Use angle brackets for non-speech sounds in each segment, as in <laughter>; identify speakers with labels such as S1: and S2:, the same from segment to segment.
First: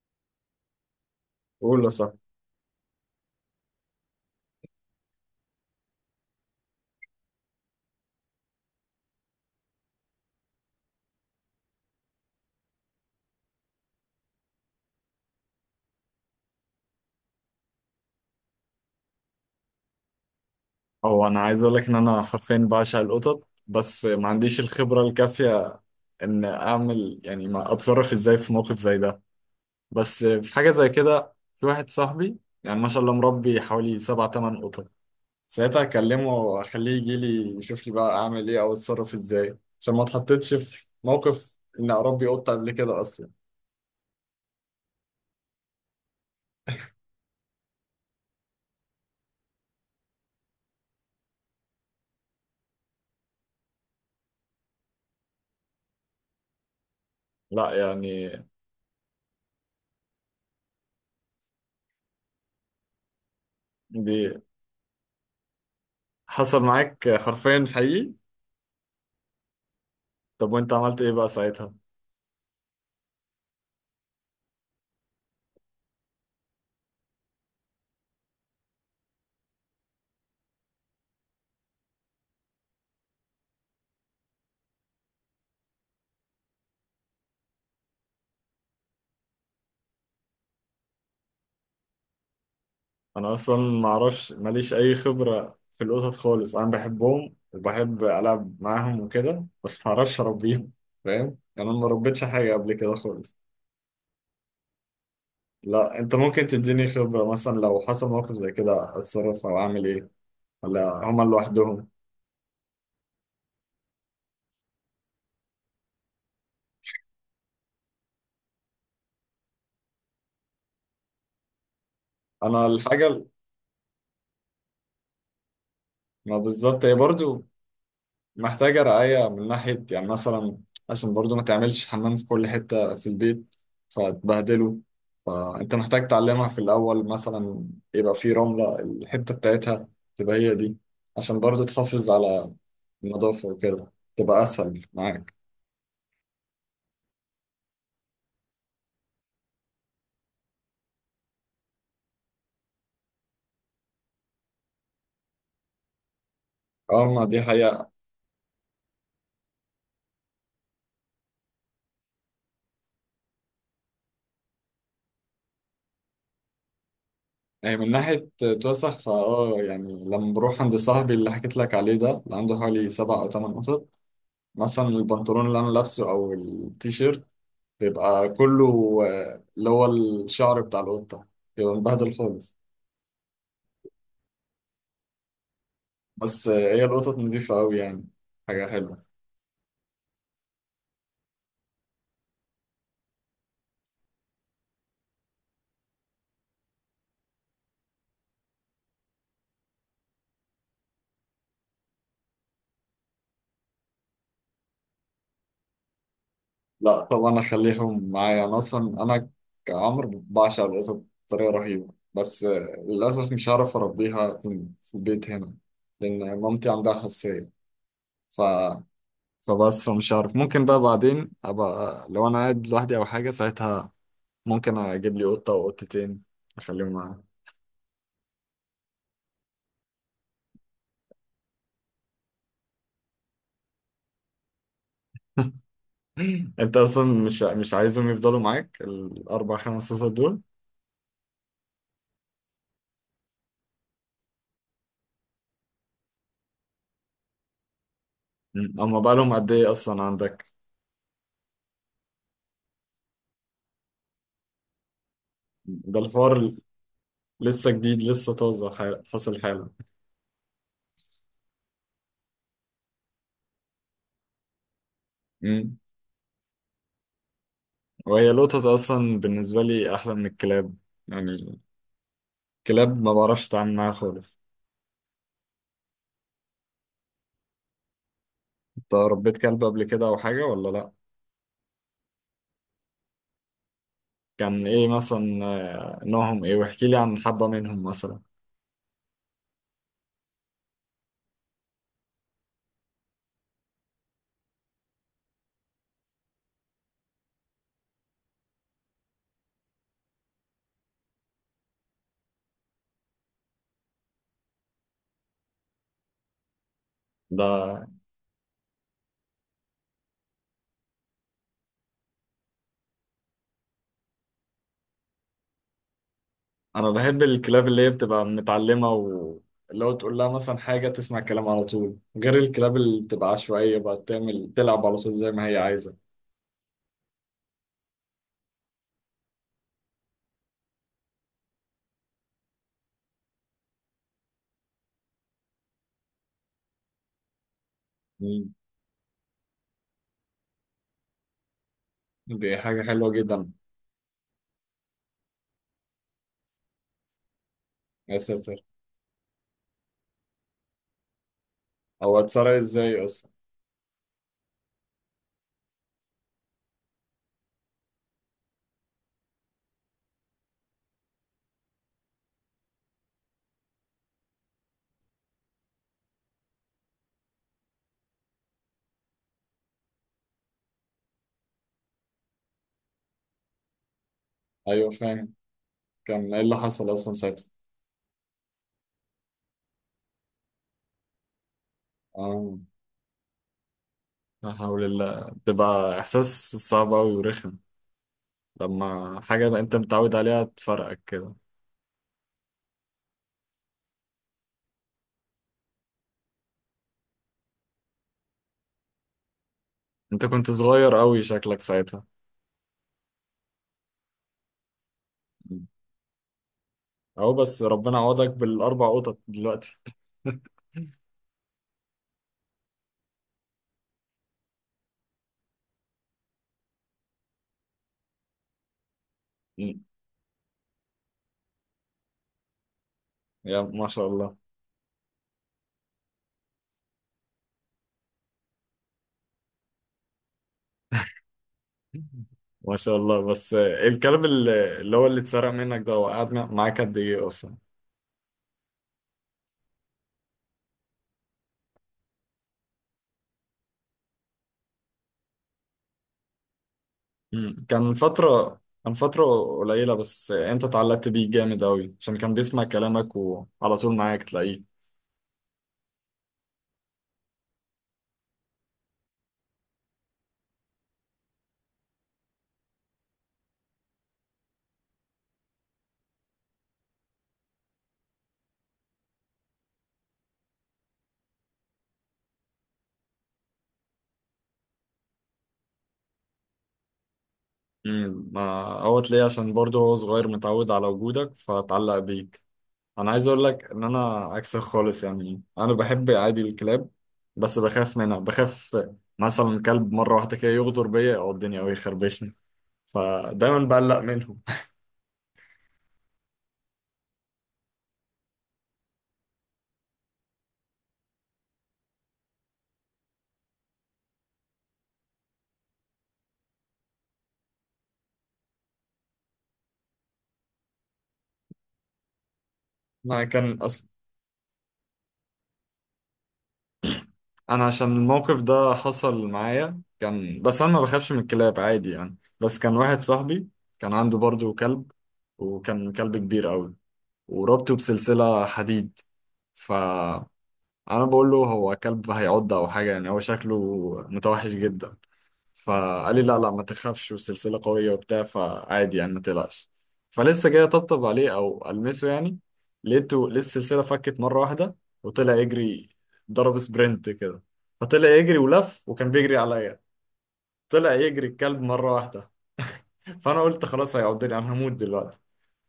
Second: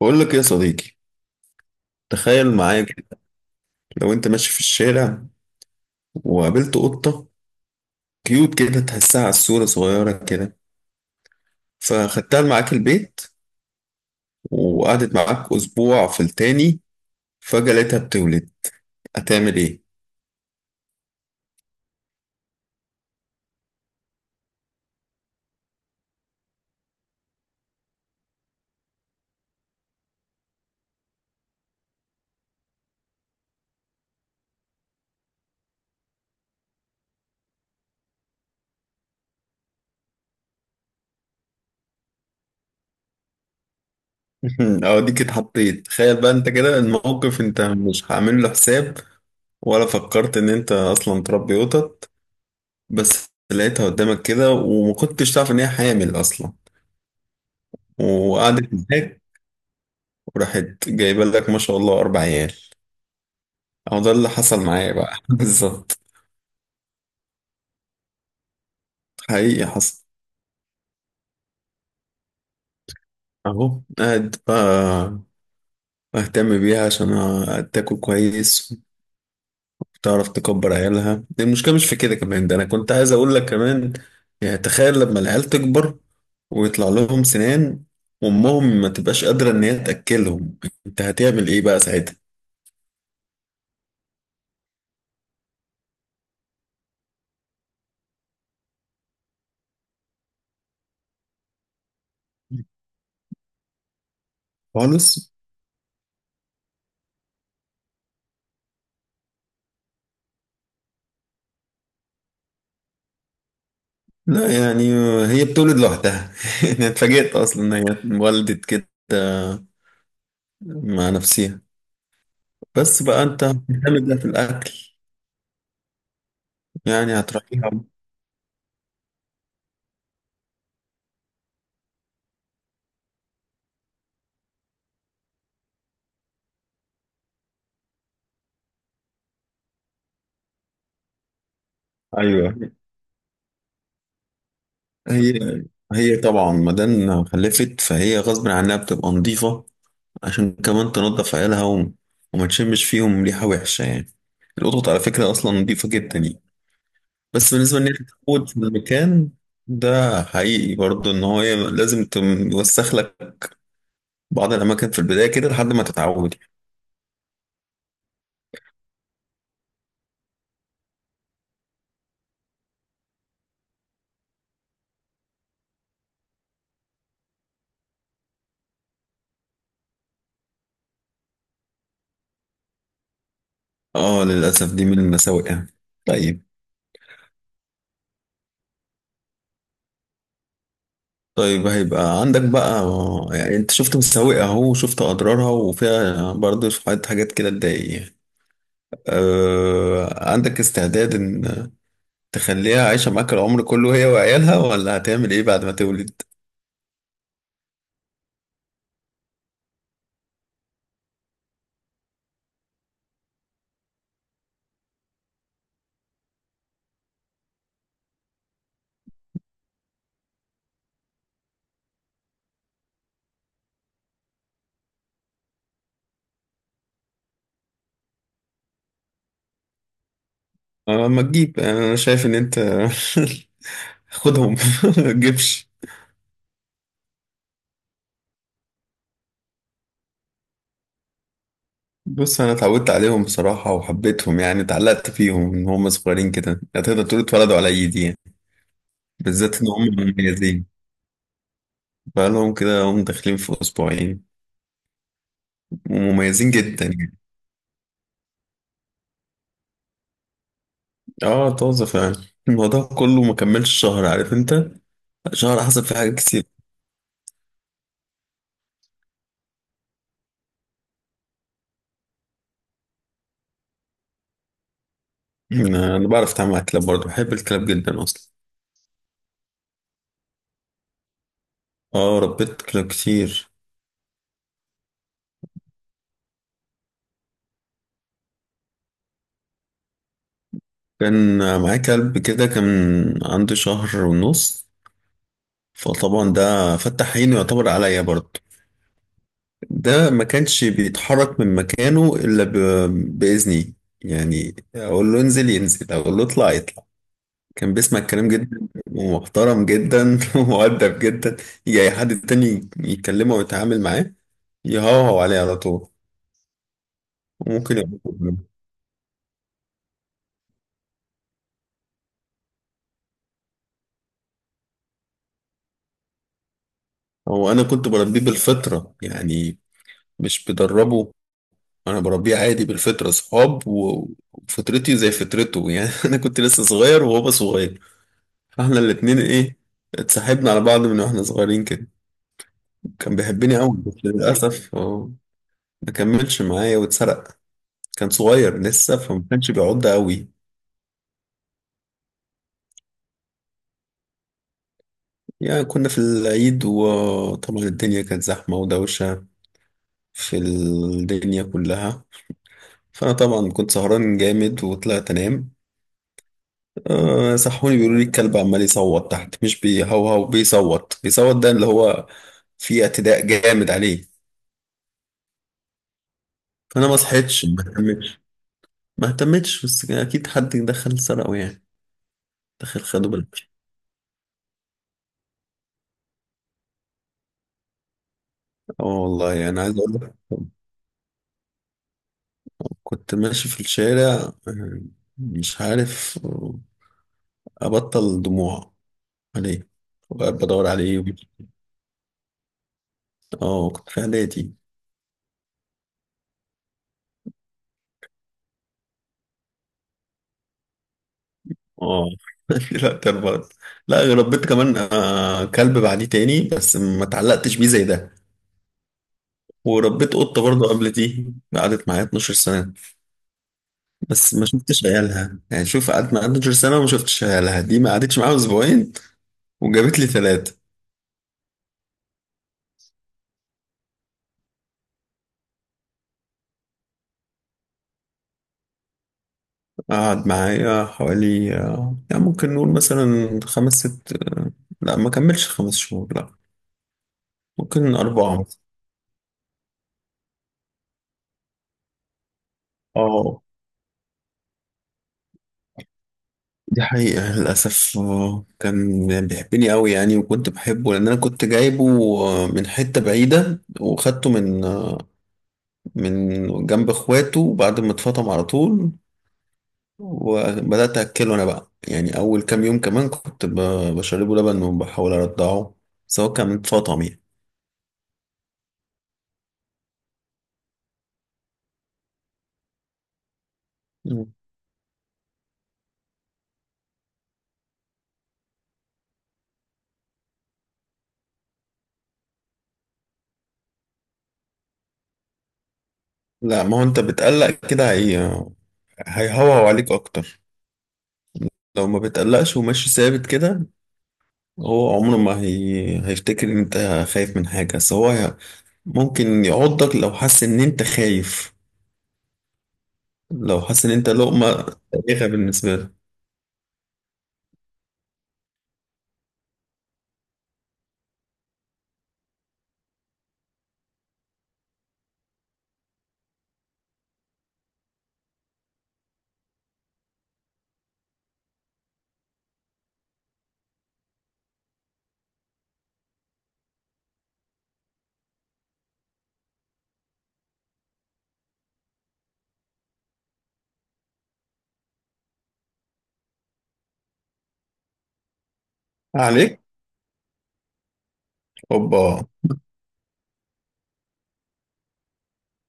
S1: بقول لك يا صديقي.
S2: قول يا صاحبي.
S1: تخيل معايا كده. لو انت ماشي في الشارع وقابلت قطة كيوت كده، تحسها على الصورة صغيرة كده، فخدتها معاك البيت وقعدت معاك أسبوع، في التاني فجأة لقيتها بتولد. هتعمل ايه؟
S2: هو انا عايز اقول لك ان انا حرفيا بعشق القطط، بس ما عنديش الخبره الكافيه ان اعمل، يعني ما اتصرف ازاي في موقف زي ده. بس في حاجه زي كده، في واحد صاحبي يعني ما شاء الله مربي حوالي سبع تمن قطط. ساعتها اكلمه واخليه يجي لي يشوف لي بقى اعمل ايه او اتصرف ازاي، عشان ما اتحطيتش في موقف ان اربي قطه قبل كده اصلا.
S1: <laughs> أوديك اتحطيت. تخيل بقى انت كده الموقف، انت مش هعمل له حساب ولا فكرت ان انت أصلا تربي قطط، بس لقيتها قدامك كده وما كنتش تعرف ان هي حامل أصلا.
S2: لا يعني.
S1: وقعدت معاك وراحت جايبه لك ما شاء الله أربع عيال. أو ده
S2: دي.
S1: اللي حصل معايا بقى. <laughs> بالظبط،
S2: حصل معاك حرفيا، حقيقي.
S1: حقيقي حصل.
S2: طب وانت عملت ايه بقى ساعتها؟
S1: أهو قاعد بقى أهتم بيها عشان تاكل كويس وتعرف تكبر عيالها. المشكلة مش في كده كمان، ده أنا كنت عايز أقول لك كمان. يعني تخيل لما العيال تكبر ويطلع لهم سنان وأمهم ما تبقاش قادرة إن هي تأكلهم، أنت هتعمل إيه بقى ساعتها؟
S2: انا اصلا ما اعرفش، ماليش اي خبره في القطط خالص، انا بحبهم وبحب العب معاهم وكده، بس ما اعرفش اربيهم. فاهم؟ يعني انا ما ربيتش حاجه قبل كده خالص.
S1: خالص؟
S2: لا، انت ممكن تديني خبره مثلا لو حصل موقف زي كده اتصرف او اعمل ايه، ولا هما لوحدهم؟
S1: لا يعني، هي بتولد لوحدها. <laughs> أنا اتفاجئت أصلا إن هي اتولدت كده مع نفسها.
S2: انا
S1: بس
S2: الحاجه
S1: بقى انت هتعمل ده في الاكل،
S2: ما بالظبط، هي
S1: يعني
S2: برضو
S1: هتراعيها.
S2: محتاجة رعاية من ناحية، يعني مثلا عشان برضو ما تعملش حمام في كل حتة في البيت فتبهدله، فأنت محتاج تعلمها في الأول، مثلا يبقى في رملة الحتة بتاعتها، تبقى هي دي، عشان برضو تحافظ على
S1: ايوه.
S2: النظافة، وكده تبقى أسهل معاك.
S1: هي هي طبعا مادام خلفت فهي غصب عنها بتبقى نظيفه عشان كمان تنظف عيالها وما تشمش فيهم ريحه وحشه يعني. القطط على فكره اصلا نظيفه جدا يعني.
S2: اه، ما دي
S1: بس بالنسبه ان
S2: حقيقة.
S1: هي تتعود في المكان، ده حقيقي برضه ان هو لازم توسخ لك بعض الاماكن في البدايه كده لحد ما تتعود.
S2: يعني من ناحية توسخ، فاه يعني لما بروح عند صاحبي اللي حكيت لك عليه، ده اللي عنده حوالي سبع أو تمن قطط، مثلا البنطلون اللي أنا لابسه أو التيشيرت بيبقى كله، اللي هو الشعر بتاع القطة، بيبقى مبهدل خالص.
S1: اه، للاسف دي من المساوئ يعني. طيب.
S2: بس هي القطط نظيفة أوي يعني، حاجة حلوة.
S1: طيب هيبقى عندك بقى. يعني انت شفت مساوئ اهو، شفت اضرارها، وفيها برضه شوية حاجات كده تضايق يعني. أه، عندك استعداد ان تخليها عايشة معاك العمر كله هي وعيالها، ولا هتعمل ايه بعد ما تولد؟
S2: لا طبعا أخليهم معايا. أنا أصلا. أنا كعمر بعشق القطط بطريقة رهيبة، بس للأسف مش هعرف أربيها في البيت هنا لأن مامتي عندها حساسية. ف... فمش عارف، ممكن بقى بعدين أبقى لو أنا قاعد لوحدي أو حاجة ساعتها، ممكن أجيب لي قطة أو قطتين، أخليهم معايا.
S1: أه، ما تجيب. انا شايف ان انت <laughs> خدهم. <laughs> ما تجيبش.
S2: انت اصلا مش عايزهم يفضلوا معاك الاربع خمس قصص دول؟
S1: بص، انا اتعودت عليهم بصراحة وحبيتهم، يعني اتعلقت فيهم ان هم صغيرين كده. هتقدر تقول اتولدوا على ايدي يعني،
S2: مم. اما بقى لهم قد
S1: بالذات ان
S2: ايه اصلا
S1: هم
S2: عندك؟
S1: مميزين. بقالهم كده هم داخلين في اسبوعين.
S2: ده الحوار
S1: مميزين جدا يعني.
S2: لسه جديد، لسه طازه، حاصل حالا.
S1: اه، طازة فعلا. الموضوع كله ما كملش شهر، عارف انت، شهر
S2: مم.
S1: حصل فيه حاجات كتير.
S2: وهي القطط اصلا بالنسبه لي احلى من الكلاب، يعني الكلاب ما بعرفش اتعامل معاها خالص.
S1: أنا بعرف اتعامل مع الكلاب برضه. بحب الكلاب جدا اصلا.
S2: انت ربيت كلب قبل كده او حاجه ولا لا؟
S1: اه، ربيت كلاب كتير.
S2: كان ايه مثلا، نوعهم ايه؟ واحكي لي عن حبه منهم مثلا.
S1: كان معايا كلب كده، كان عنده شهر ونص. فطبعا ده فتح عينه يعتبر عليا برضه. ده ما كانش بيتحرك من مكانه الا باذني. يعني اقول له انزل ينزل، اقول له اطلع يطلع. كان
S2: ده،
S1: بيسمع الكلام جدا ومحترم جدا <laughs> ومؤدب جدا. يجي أي حد تاني يتكلمه ويتعامل معاه، يهوهو عليه على طول.
S2: انا بحب الكلاب
S1: وممكن
S2: اللي هي
S1: يقول
S2: بتبقى
S1: له.
S2: متعلمه، واللي هو تقول لها مثلا حاجه تسمع الكلام على طول، غير الكلاب اللي بتبقى عشوائيه بقى تعمل تلعب على طول زي ما هي عايزه.
S1: هو أنا كنت بربيه بالفطرة يعني، مش بدربه. أنا بربيه عادي بالفطرة، صحاب، وفطرتي زي فطرته يعني. <laughs> أنا كنت لسه صغير وهو صغير،
S2: مم.
S1: فإحنا الاتنين إيه، اتصاحبنا على بعض من وإحنا صغيرين كده.
S2: دي حاجه حلوه
S1: كان
S2: جدا.
S1: بيحبني أوي بس للأسف هو ما كملش معايا واتسرق. كان
S2: يا
S1: صغير
S2: ساتر،
S1: لسه فما كانش بيعض قوي.
S2: هو اتسرق ازاي اصلا؟
S1: يعني كنا في العيد وطبعا الدنيا كانت زحمة ودوشة في الدنيا كلها، فأنا طبعا كنت سهران جامد وطلعت أنام. أه، صحوني بيقولوا لي الكلب عمال يصوت تحت، مش بيهوهو، بيصوت بيصوت، ده اللي هو فيه اعتداء جامد عليه.
S2: ايوه، فاهم. كان ايه اللي
S1: فأنا
S2: حصل
S1: ما
S2: اصلا ساعتها؟
S1: صحيتش، ما اهتمتش، ما اهتمتش. بس كان أكيد حد دخل سرقه يعني،
S2: اه،
S1: دخل خده بالعافية.
S2: لا حول الله، بتبقى احساس صعب قوي ورخم
S1: اه
S2: لما حاجه
S1: والله،
S2: بقى
S1: أنا
S2: انت
S1: عايز أقول لك،
S2: متعود عليها تفرقك كده.
S1: كنت ماشي في الشارع، مش عارف، أبطل دموع عليه
S2: انت
S1: وقاعد
S2: كنت
S1: بدور
S2: صغير
S1: عليه.
S2: قوي شكلك ساعتها.
S1: اه، كنت في اعدادي.
S2: مم. اهو بس ربنا عوضك بالاربع قطط دلوقتي.
S1: اه. <laughs> لا تربط. لا، ربيت كمان كلب بعديه تاني بس ما اتعلقتش بيه زي ده.
S2: <laughs>
S1: وربيت قطة برضه قبل دي، قعدت معايا 12 سنة.
S2: يا ما شاء
S1: بس
S2: الله.
S1: ما شفتش عيالها، يعني شوف، قعدت معايا 12 سنة وما شفتش عيالها. دي ما قعدتش معايا أسبوعين وجابت لي ثلاثة.
S2: ما شاء الله، بس الكلب اللي اتسرق منك ده، هو قعد معاك قد ايه اصلا؟
S1: قعد معايا حوالي، يعني ممكن نقول مثلا خمس ست، لا ما كملش خمس شهور، لا،
S2: مم. كان
S1: ممكن أربعة.
S2: فترة كان فترة قليلة، بس انت اتعلقت بيه جامد قوي عشان كان بيسمع كلامك
S1: اه،
S2: وعلى طول معاك تلاقيه.
S1: دي حقيقة للأسف. كان بيحبني أوي يعني، وكنت بحبه لأن أنا كنت جايبه من حتة بعيدة، وخدته من جنب إخواته بعد ما اتفطم على طول. وبدأت أكله أنا بقى، يعني أول كام يوم كمان كنت بشربه لبن وبحاول أرضعه سواء كان اتفطم يعني.
S2: مم. ما هو تلاقيه عشان برضه هو صغير متعود على وجودك فاتعلق بيك. انا عايز اقول لك ان انا
S1: مم.
S2: عكسك خالص، يعني انا بحب عادي الكلاب، بس بخاف منها، بخاف مثلا كلب مرة واحدة كده يغدر بيا او الدنيا او يخربشني، فدايما بقلق منهم.
S1: لا، ما هو أنت بتقلق كده، هي هيهوهو عليك أكتر. لو ما بتقلقش وماشي ثابت كده، هو عمره ما هيفتكر ان انت خايف من حاجة. بس هو ممكن يعضك لو حس ان انت خايف،
S2: <laughs> انا
S1: لو
S2: كان
S1: حس
S2: اصلا.
S1: ان انت لقمة تاريخة بالنسبة له.
S2: انا عشان الموقف ده حصل معايا، كان بس انا ما بخافش من الكلاب عادي يعني، بس كان واحد صاحبي كان عنده برضه كلب، وكان كلب كبير قوي وربطه بسلسلة حديد. فانا بقول له هو كلب هيعض او حاجة يعني، هو شكله متوحش جدا. فقال لي لا لا، ما تخافش، والسلسلة قوية وبتاع، فعادي يعني ما تقلقش. فلسه جاي اطبطب عليه او المسه يعني، لقيته لسه السلسلة فكت مرة واحدة وطلع يجري، ضرب سبرنت كده. فطلع يجري ولف وكان بيجري
S1: عليك،
S2: عليا. طلع يجري الكلب مرة
S1: هوبا.
S2: واحدة. فانا قلت خلاص هيعضني، انا هموت دلوقتي.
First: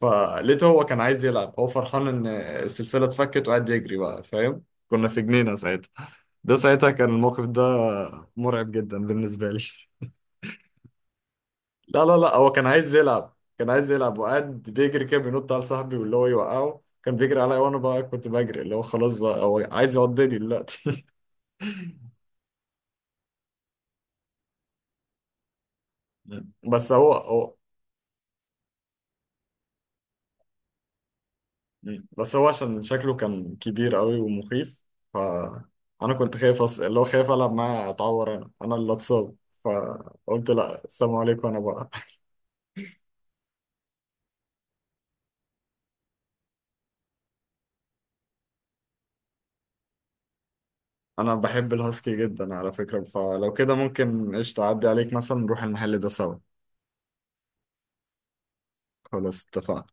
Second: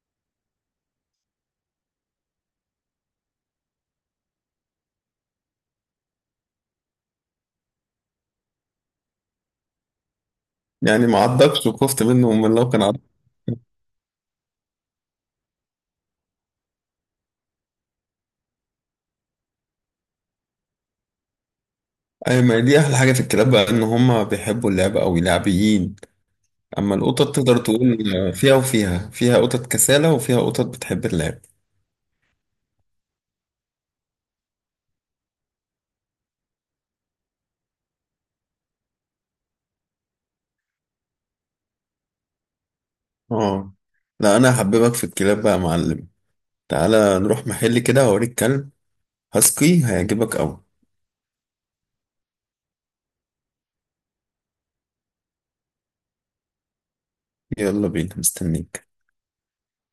S2: فلقيته هو كان عايز يلعب، هو فرحان ان السلسلة اتفكت وقعد يجري بقى، فاهم، كنا في جنينة ساعتها، ده ساعتها كان الموقف ده مرعب جدا بالنسبة لي.
S1: يعني ما عضكش، وخفت
S2: لا لا
S1: منه
S2: لا، هو
S1: من
S2: كان
S1: لو كان
S2: عايز
S1: عضك.
S2: يلعب، كان عايز يلعب وقعد بيجري كده بينط على صاحبي واللي هو يوقعه، كان بيجري عليا وانا بقى كنت بجري، اللي هو خلاص بقى هو عايز يقضيني دلوقتي.
S1: اي، ما دي احلى حاجة في الكلاب بقى، ان هما بيحبوا اللعبة قوي، لعبيين.
S2: <laughs> مم. بس
S1: اما
S2: هو
S1: القطط
S2: هو
S1: تقدر تقول فيها وفيها، فيها قطط كسالة وفيها قطط بتحب اللعب.
S2: مم. بس هو عشان شكله كان كبير قوي ومخيف، ف انا كنت خايف اللي هو خايف العب معاه اتعور، انا اللي اتصاب. فقلت لا، السلام عليكم، انا بقى.
S1: اه، لا انا هحببك في الكلاب بقى يا معلم. تعالى نروح محل كده هوريك كلب هاسكي، هيعجبك قوي.
S2: <laughs> انا بحب الهاسكي جدا على فكرة، فلو كده ممكن قشطة اعدي عليك مثلا نروح المحل ده سوا.
S1: يلا بينا، مستنيك.
S2: خلاص اتفقنا.